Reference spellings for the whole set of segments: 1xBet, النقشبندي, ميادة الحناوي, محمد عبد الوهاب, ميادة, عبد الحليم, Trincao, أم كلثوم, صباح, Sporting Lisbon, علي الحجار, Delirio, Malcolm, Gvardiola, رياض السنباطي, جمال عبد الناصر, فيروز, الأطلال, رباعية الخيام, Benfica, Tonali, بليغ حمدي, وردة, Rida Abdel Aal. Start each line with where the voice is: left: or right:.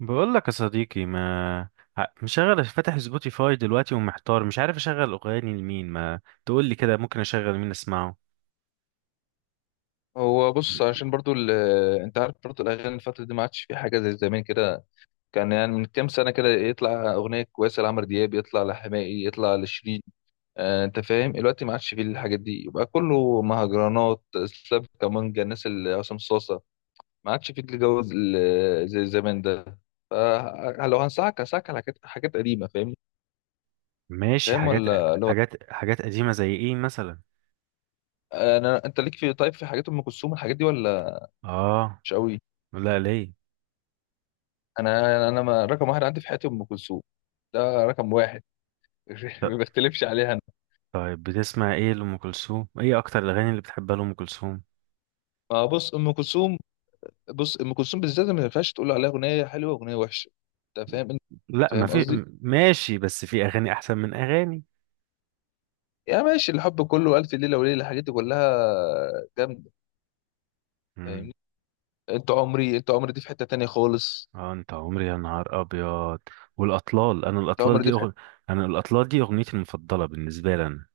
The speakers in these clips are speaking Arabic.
right: بقول لك يا صديقي، ما مشغل فاتح سبوتيفاي دلوقتي ومحتار، مش عارف اشغل اغاني لمين. ما تقول لي كده ممكن اشغل مين اسمعه؟
left: هو بص، عشان برضو ال... آه، انت عارف برضو الاغاني الفتره دي ما عادش في حاجه زي زمان كده. كان يعني من كام سنه كده يطلع اغنيه كويسه لعمرو دياب، يطلع لحماقي، يطلع لشيرين. انت فاهم، دلوقتي ما عادش فيه الحاجات دي، يبقى كله مهرجانات، سلاب، كمانجا، الناس اللي عصام صاصه. ما عادش فيه الجو زي زمان ده. فلو هنصحك على حاجات قديمه، فاهمني؟
right: ماشي.
left: فاهم، ولا لو
right: حاجات قديمة زي ايه مثلا؟
left: انت ليك في، طيب، في حاجات ام كلثوم، الحاجات دي ولا
right: اه.
left: مش قوي؟
right: لا ليه؟
left: انا ما رقم واحد عندي في حياتي ام كلثوم. ده رقم واحد.
right: ط-
left: ما بختلفش عليها انا.
right: طيب بتسمع ايه لأم كلثوم؟ ايه اكتر الاغاني اللي بتحبها لأم كلثوم؟
left: ما بص، ام كلثوم، بص ام كلثوم بالذات ما ينفعش تقول عليها اغنيه حلوه واغنيه وحشه. انت
right: لا، ما
left: فاهم
right: في
left: قصدي؟
right: ماشي، بس في اغاني احسن من اغاني.
left: يا ماشي، الحب كله، الف ليله وليله، الحاجات دي كلها جامده،
right: امم
left: فاهمني؟ انت عمري، انت عمري دي في حته تانية خالص.
right: اه، انت عمري يا نهار ابيض، والاطلال. انا
left: انت
right: الاطلال
left: عمري
right: دي
left: دي في حته.
right: انا الاطلال دي اغنيتي المفضلة بالنسبة لي أنا.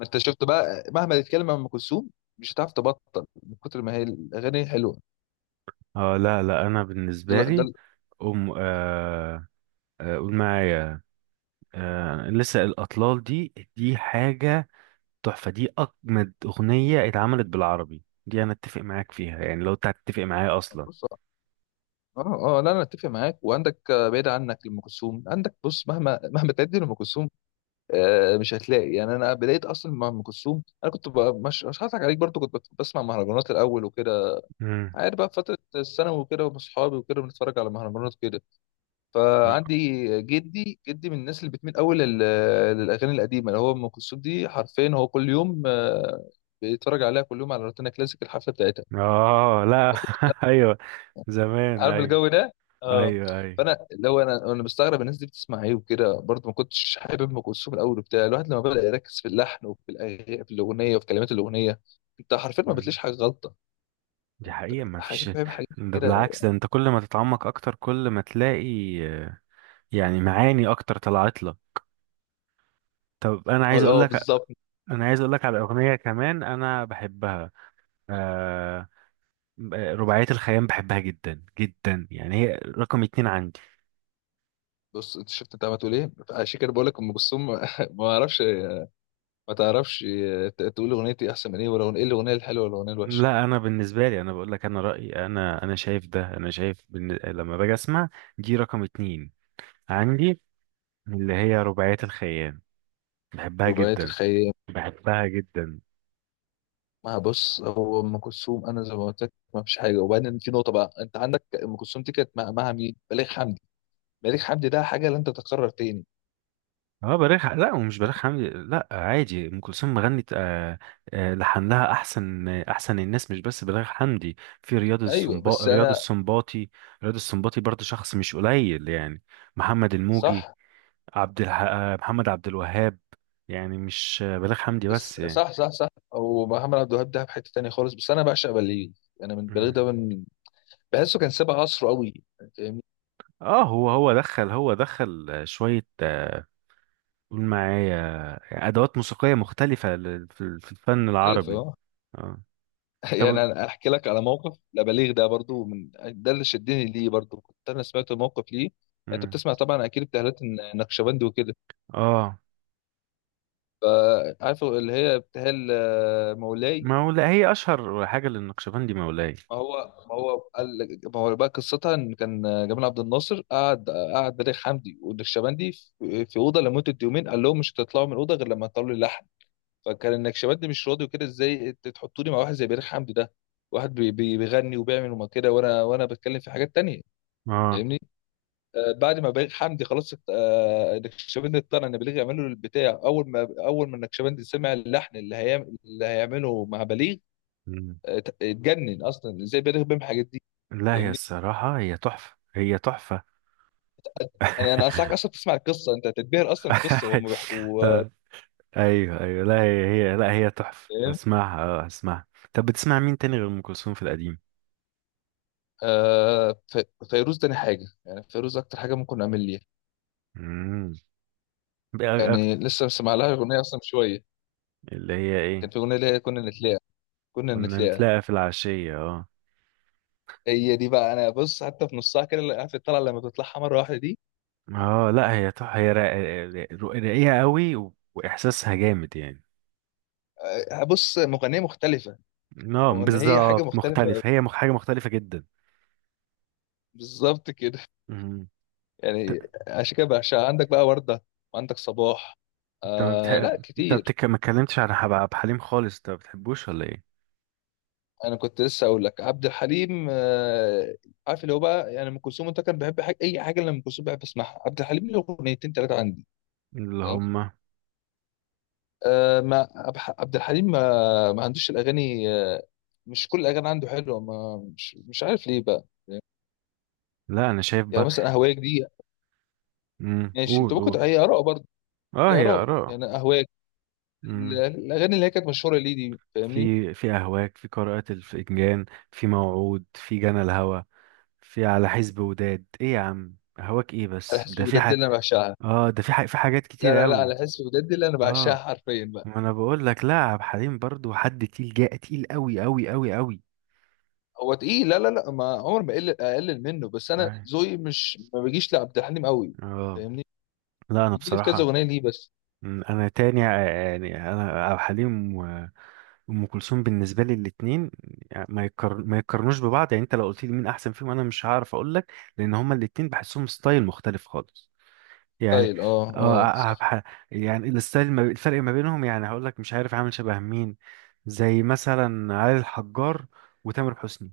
left: ما انت شفت بقى، مهما تتكلم عن ام كلثوم مش هتعرف تبطل، من كتر ما هي الاغاني حلوه.
right: اه لا لا، انا
left: ده
right: بالنسبه
left: ده
right: لي، آه، آه قول معايا. آه لسه الاطلال، دي حاجه تحفه. دي اجمد اغنيه اتعملت بالعربي. دي انا اتفق معاك فيها، يعني لو انت هتتفق معايا اصلا.
left: بص. اه اه، لا انا اتفق معاك وعندك، بعيد عنك لام كلثوم، عندك بص، مهما مهما تعدي لام كلثوم، مش هتلاقي، يعني انا بدايه اصلا مع ام كلثوم، انا كنت بقى مش هضحك عليك برضو، كنت بسمع مهرجانات الاول وكده.
right: امم
left: عارف بقى فتره الثانوي وكده، واصحابي وكده، بنتفرج على مهرجانات كده. فعندي، جدي من الناس اللي بتميل قوي للاغاني القديمه، اللي هو ام كلثوم دي حرفيا هو كل يوم بيتفرج عليها كل يوم على روتانا كلاسيك الحفله بتاعتها.
right: اه. لا
left: فكنت
right: ايوه. زمان،
left: عارف
right: ايوه.
left: الجو ده، اه.
right: ايوه، ايوه.
left: فانا اللي هو، انا مستغرب الناس دي بتسمع ايه وكده، برضه ما كنتش حابب ام كلثوم الاول، وبتاع الواحد لما بدا يركز في اللحن وفي في الاغنيه وفي كلمات الاغنيه، انت حرفيا ما
right: مم.
left: بتلاقيش حاجه غلطه.
right: دي حقيقه، ما
left: حاجه،
right: فيش.
left: فاهم، حاجات
right: ده
left: كده،
right: بالعكس، ده انت كل ما تتعمق اكتر كل ما تلاقي. آه، يعني معاني اكتر طلعت لك. طب انا
left: اه،
right: عايز اقول لك،
left: بالظبط.
right: انا عايز اقول لك على اغنيه كمان انا بحبها. آه، رباعيه الخيام بحبها جدا جدا، يعني هي رقم اتنين عندي.
left: بص، انت شفت، انت عمال تقول ايه، عشان كده بقول لك ام كلثوم. ما اعرفش. ما تعرفش تقول اغنيتي احسن من ايه، ولا ايه الاغنيه الحلوه ولا الاغنيه الوحشه.
right: لا انا بالنسبه لي، انا بقول لك انا رايي، انا شايف ده، انا شايف لما باجي اسمع دي رقم اتنين عندي، اللي هي رباعيه الخيام، بحبها
left: رباعيه
right: جدا،
left: الخيال.
right: بحبها جدا.
left: ما بص، هو ام كلثوم انا زي ما قلت لك ما فيش حاجه. وبعدين في نقطه بقى، انت عندك ام كلثوم دي كانت مع، مين؟ بليغ حمدي. بليغ حمدي ده حاجه لن تتكرر تاني.
right: اه بليغ لا، ومش بليغ حمدي. لا عادي ام كلثوم غنت آه، لحن لها احسن احسن الناس، مش بس بليغ حمدي. في
left: ايوه، بس
right: رياض
left: انا،
right: السنباطي. رياض السنباطي برضه شخص مش قليل يعني. محمد الموجي،
left: صح،
right: محمد عبد الوهاب. يعني مش بليغ حمدي
left: بس
right: بس يعني.
left: صح صح صح. او محمد عبد الوهاب ده في حته تانيه خالص، بس انا بعشق بليغ. انا من بليغ
right: مم.
left: ده، من بحسه كان سابق عصره قوي، فاهمني؟
right: اه، هو دخل، هو دخل شوية قول معايا ادوات موسيقية مختلفة في الفن
left: مختلف،
right: العربي.
left: اه.
right: اه. طب.
left: يعني انا احكي لك على موقف لبليغ ده برضو، من ده اللي شدني ليه برضو، كنت انا سمعت موقف ليه. انت
right: مم.
left: بتسمع طبعا اكيد بتهلات النقشبندي وكده.
right: اه
left: فعارف اللي هي ابتهال مولاي.
right: مولا، هي اشهر حاجه للنقشبندي، مولاي.
left: ما هو ما هو قال، ما هو بقى قصتها، ان كان جمال عبد الناصر قعد، بليغ حمدي والنكشبندي في اوضه لمده يومين، قال لهم مش هتطلعوا من الاوضه غير لما تطلعوا لي لحن. فكان النكشبندي مش راضي وكده، ازاي انت تحطوني مع واحد زي بليغ حمدي ده، واحد بيغني وبيعمل وما كده، وانا بتكلم في حاجات تانية،
right: اه.
left: فاهمني؟ بعد ما بليغ حمدي خلاص النكشبندي اقتنع ان بليغ يعمل له البتاع. اول ما النكشبندي سمع اللحن اللي هيعمله مع بليغ،
right: مم.
left: اتجنن اصلا، ازاي بيلغي بيهم الحاجات دي؟
right: لا هي
left: فاهمني؟
right: الصراحه، هي تحفه، هي تحفه.
left: يعني انا انصحك اصلا تسمع القصه، انت هتتبهر اصلا القصه وهم بيحكوا.
right: آه، ايوه، ايوه. لا، هي لا، هي تحفه،
left: فاهم؟
right: هسمعها اه هسمعها. طب بتسمع مين تاني غير ام كلثوم في القديم؟
left: فيروز تاني حاجه، يعني فيروز اكتر حاجه ممكن اعمل ليها.
right: امم بقى أكتر.
left: يعني لسه مسمع لها اغنيه اصلا من شويه،
right: اللي هي ايه؟
left: كان في اغنيه اللي هي كنا نتلاقى. كنا
right: كنا
left: نتلاقى.
right: نتلاقى في العشيه، اه.
left: هي دي بقى، انا بص، حتى في نصها كده اللي، عارف الطلعه لما بتطلعها مره واحده دي،
right: اه لا هي تحفه، هي راقيه قوي واحساسها جامد يعني.
left: بص، مغنيه مختلفه.
right: اه
left: وان هي حاجه
right: بالظبط
left: مختلفه.
right: مختلفه، هي حاجه مختلفه جدا.
left: بالظبط كده،
right: مم.
left: يعني عشان كده بعشقها. عندك بقى ورده، وعندك صباح،
right: انت ما بتح...
left: آه لا
right: انت
left: كتير.
right: ما اتكلمتش على عبد الحليم خالص، انت ما بتحبوش ولا ايه؟
left: انا كنت لسه اقول لك عبد الحليم. عارف اللي هو بقى، يعني ام كلثوم انت كان بحب حاجه، اي حاجه اللي ام كلثوم بحب اسمعها، عبد الحليم له اغنيتين ثلاثه عندي.
right: اللي
left: فاهم؟
right: هم؟
left: آه، ما أبح- عبد الحليم ما عندوش الاغاني. مش كل الاغاني عنده حلوه، ما مش عارف ليه بقى.
right: لا انا شايف
left: يعني
right: بقى.
left: مثلا اهواك دي، ماشي انت
right: قول قول.
left: ممكن، هي اراء برضه.
right: اه
left: هي
right: هي
left: اراء،
right: اراء.
left: يعني اهواك،
right: امم
left: الاغاني اللي هي كانت مشهوره ليه دي، فاهمني؟
right: في اهواك، في قراءة الفنجان، في موعود، في جنى الهوى، في على حزب وداد، ايه يا عم هواك، ايه
left: على
right: بس ده
left: حسب
right: في
left: وداد اللي انا بعشقها.
right: اه ده في في حاجات
left: لا
right: كتير
left: لا لا،
right: قوي.
left: على حسب وداد اللي انا بعشقها
right: اه
left: حرفيا.
right: ما انا بقول لك، لا عبد الحليم برضو حد تقيل، جاء تقيل قوي قوي قوي قوي.
left: هو تقيل؟ لا لا لا، ما عمر ما اقلل منه، بس انا
right: أي.
left: ذوقي مش، ما بيجيش لعبد الحليم قوي،
right: اه
left: فاهمني؟
right: لا انا
left: بيجي لي في كذا
right: بصراحة.
left: اغنيه ليه بس.
right: انا تاني يعني انا عبد الحليم وام كلثوم بالنسبه لي الاثنين ما يقارنوش ببعض يعني. انت لو قلت لي مين احسن فيهم، انا مش هعرف اقول لك، لان هما الاثنين بحسهم ستايل مختلف خالص يعني.
left: ستايل، اه
right: اه
left: اه، صح.
right: يعني الستايل ما... الفرق ما بينهم يعني هقول لك مش عارف عامل شبه مين. زي مثلا علي الحجار وتامر حسني،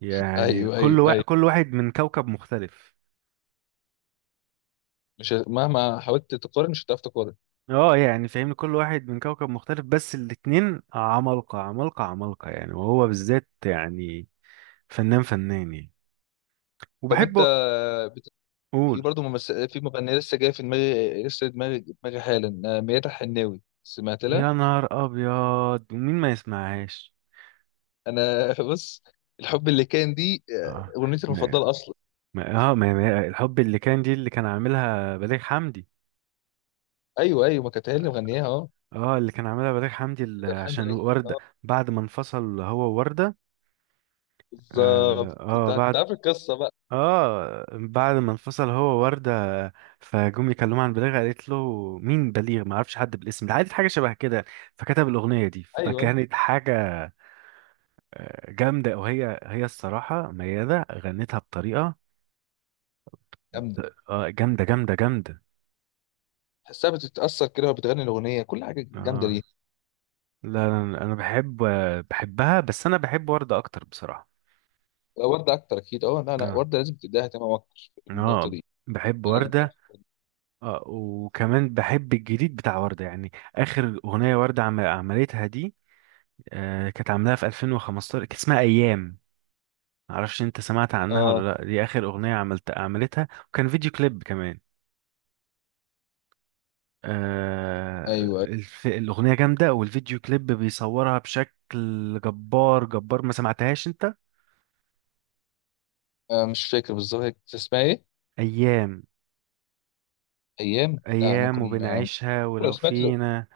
right: يعني
left: ايوه
right: كل
left: ايوه ايوه.
right: كل واحد من كوكب مختلف.
left: مش مهما حاولت تقارن مش هتعرف تقارن.
right: اه يعني فاهمني، كل واحد من كوكب مختلف. بس الاتنين عمالقة عمالقة عمالقة يعني، وهو بالذات يعني فنان فنان يعني،
left: طب انت
right: وبحبه.
left: بت... في
right: قول.
left: برضه في مغنيه لسه جايه في دماغي، لسه دماغي حالا، ميادة الحناوي سمعت لها؟
right: يا نهار ابيض، ومين ما يسمعهاش!
left: انا بص. الحب اللي كان دي
right: اه
left: اغنيتي
right: ما
left: المفضله اصلا.
right: ما اه ما ما الحب اللي كان دي، اللي كان عاملها بليغ حمدي.
left: ايوه ايوه، ما كانت هي اللي مغنياها، اه.
right: اه اللي كان عاملها بليغ حمدي، اللي
left: كانت الحان
right: عشان
left: بالعيد،
right: وردة،
left: اه.
right: بعد ما انفصل هو ووردة. اه,
left: بالظبط، انت
right: آه
left: أنت
right: بعد،
left: عارف القصه بقى.
right: اه بعد ما انفصل هو وردة فجم يكلموا عن بليغ، قالت له: مين بليغ؟ ما اعرفش حد بالاسم ده. عادي حاجه شبه كده. فكتب الاغنيه دي،
left: ايوه
right: فكانت حاجه آه، جامده. وهي الصراحه ميادة غنتها بطريقه
left: جامده.
right: آه، جامده جامده جامده.
left: تحسها بتتاثر كده وهي بتغني الاغنيه، كل حاجه جامده
right: اه
left: ليها.
right: لا انا بحب آه، بحبها، بس انا بحب وردة اكتر بصراحه.
left: لا، ورده اكتر اكيد، اه، لا لا،
right: اه.
left: ورده لازم تديها اهتمام اكتر في النقطه
right: اه
left: دي.
right: بحب
left: يعني
right: وردة.
left: أنا،
right: اه وكمان بحب الجديد بتاع وردة، يعني اخر اغنيه وردة عملتها دي، آه، كانت عاملاها في 2015، كانت اسمها ايام. معرفش انت سمعت عنها ولا
left: اه
right: لا. دي اخر اغنيه عملت عملتها، وكان فيديو كليب كمان. آه،
left: ايوه أيوة.
right: الاغنيه جامده، والفيديو كليب بيصورها بشكل جبار جبار. ما سمعتهاش انت؟
left: مش فاكر بالظبط هي كانت اسمها ايه.
right: ايام.
left: ايام، لا
right: ايام
left: ممكن،
right: وبنعيشها
left: ممكن لو
right: ولو
left: سمعت له.
right: فينا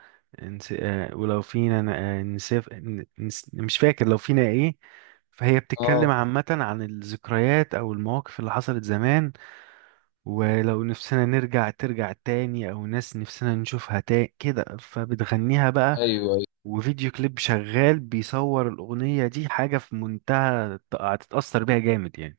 right: آه، ولو فينا آه، مش فاكر لو فينا ايه. فهي بتتكلم
left: اه،
right: عامة عن الذكريات أو المواقف اللي حصلت زمان، ولو نفسنا نرجع ترجع تاني او ناس نفسنا نشوفها تاني كده، فبتغنيها بقى.
left: ايوه ايوه.
right: وفيديو كليب شغال بيصور الاغنية دي، حاجة في منتهى هتتأثر بيها جامد يعني.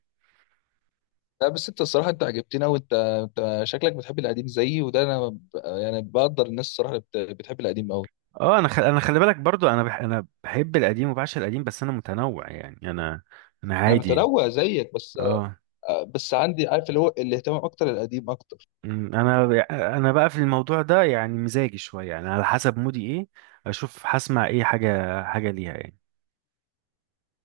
left: لا بس انت الصراحه انت عجبتني قوي، انت شكلك بتحب القديم زيي، وده انا يعني بقدر الناس الصراحه اللي بتحب القديم قوي.
right: اه انا انا خلي بالك برضو، انا انا بحب القديم وبعشق القديم، بس انا متنوع يعني، انا
left: انا
right: عادي.
left: متنوع زيك بس،
right: اه.
left: بس عندي، عارف اللي هو الاهتمام اكتر، القديم اكتر.
right: أمم، انا انا بقى في الموضوع ده يعني مزاجي شوية يعني، على حسب مودي ايه. اشوف هسمع ايه حاجة حاجة ليها يعني.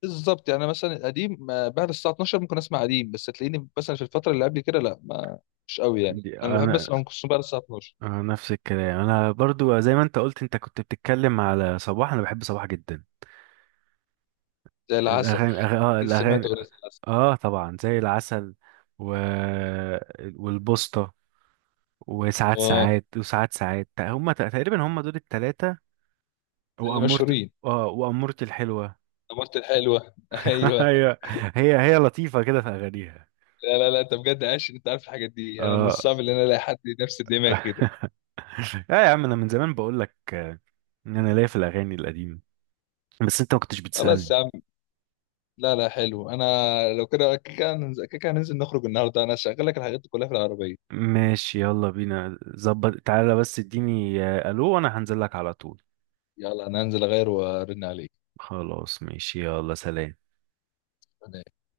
left: بالظبط، يعني أنا مثلا القديم بعد الساعه 12 ممكن اسمع قديم، بس تلاقيني مثلا في الفتره اللي قبل كده لا ما، مش قوي. يعني
right: دي
left: انا بحب
right: انا
left: اسمع ام كلثوم بعد الساعه 12.
right: آه، نفس الكلام. انا برضو زي ما انت قلت، انت كنت بتتكلم على صباح، انا بحب صباح جدا.
left: زي العسل،
right: الاغاني اه
left: اكيد سمعت
right: الاغاني.
left: اغنيه زي العسل،
right: اه طبعا زي العسل، و... والبوسطة، وساعات
left: اه.
right: ساعات، وساعات ساعات، هم تقريبا هم دول التلاتة.
left: اللي
right: وأمورت،
left: مشهورين.
right: اه وأمورتي الحلوة.
left: مرت الحلوه، ايوه.
right: هي هي لطيفة كده في اغانيها.
left: لا لا لا، انت بجد عايش، انت عارف الحاجات دي، انا من
right: اه
left: الصعب ان انا الاقي حد نفس الدماغ كده.
right: اه يا عم، انا من زمان بقول لك آه، ان انا ليا في الاغاني القديمة، بس انت ما كنتش
left: خلاص
right: بتسألني.
left: يا عم، لا لا، حلو انا. لو كده، كده هننزل نخرج النهارده، انا هشغل لك الحاجات دي كلها في العربيه.
right: ماشي يلا بينا، ظبط، تعالى بس اديني آه، الو، وانا هنزل لك على طول.
left: يلا انا هنزل اغير وارن عليك.
right: خلاص ماشي، يلا سلام.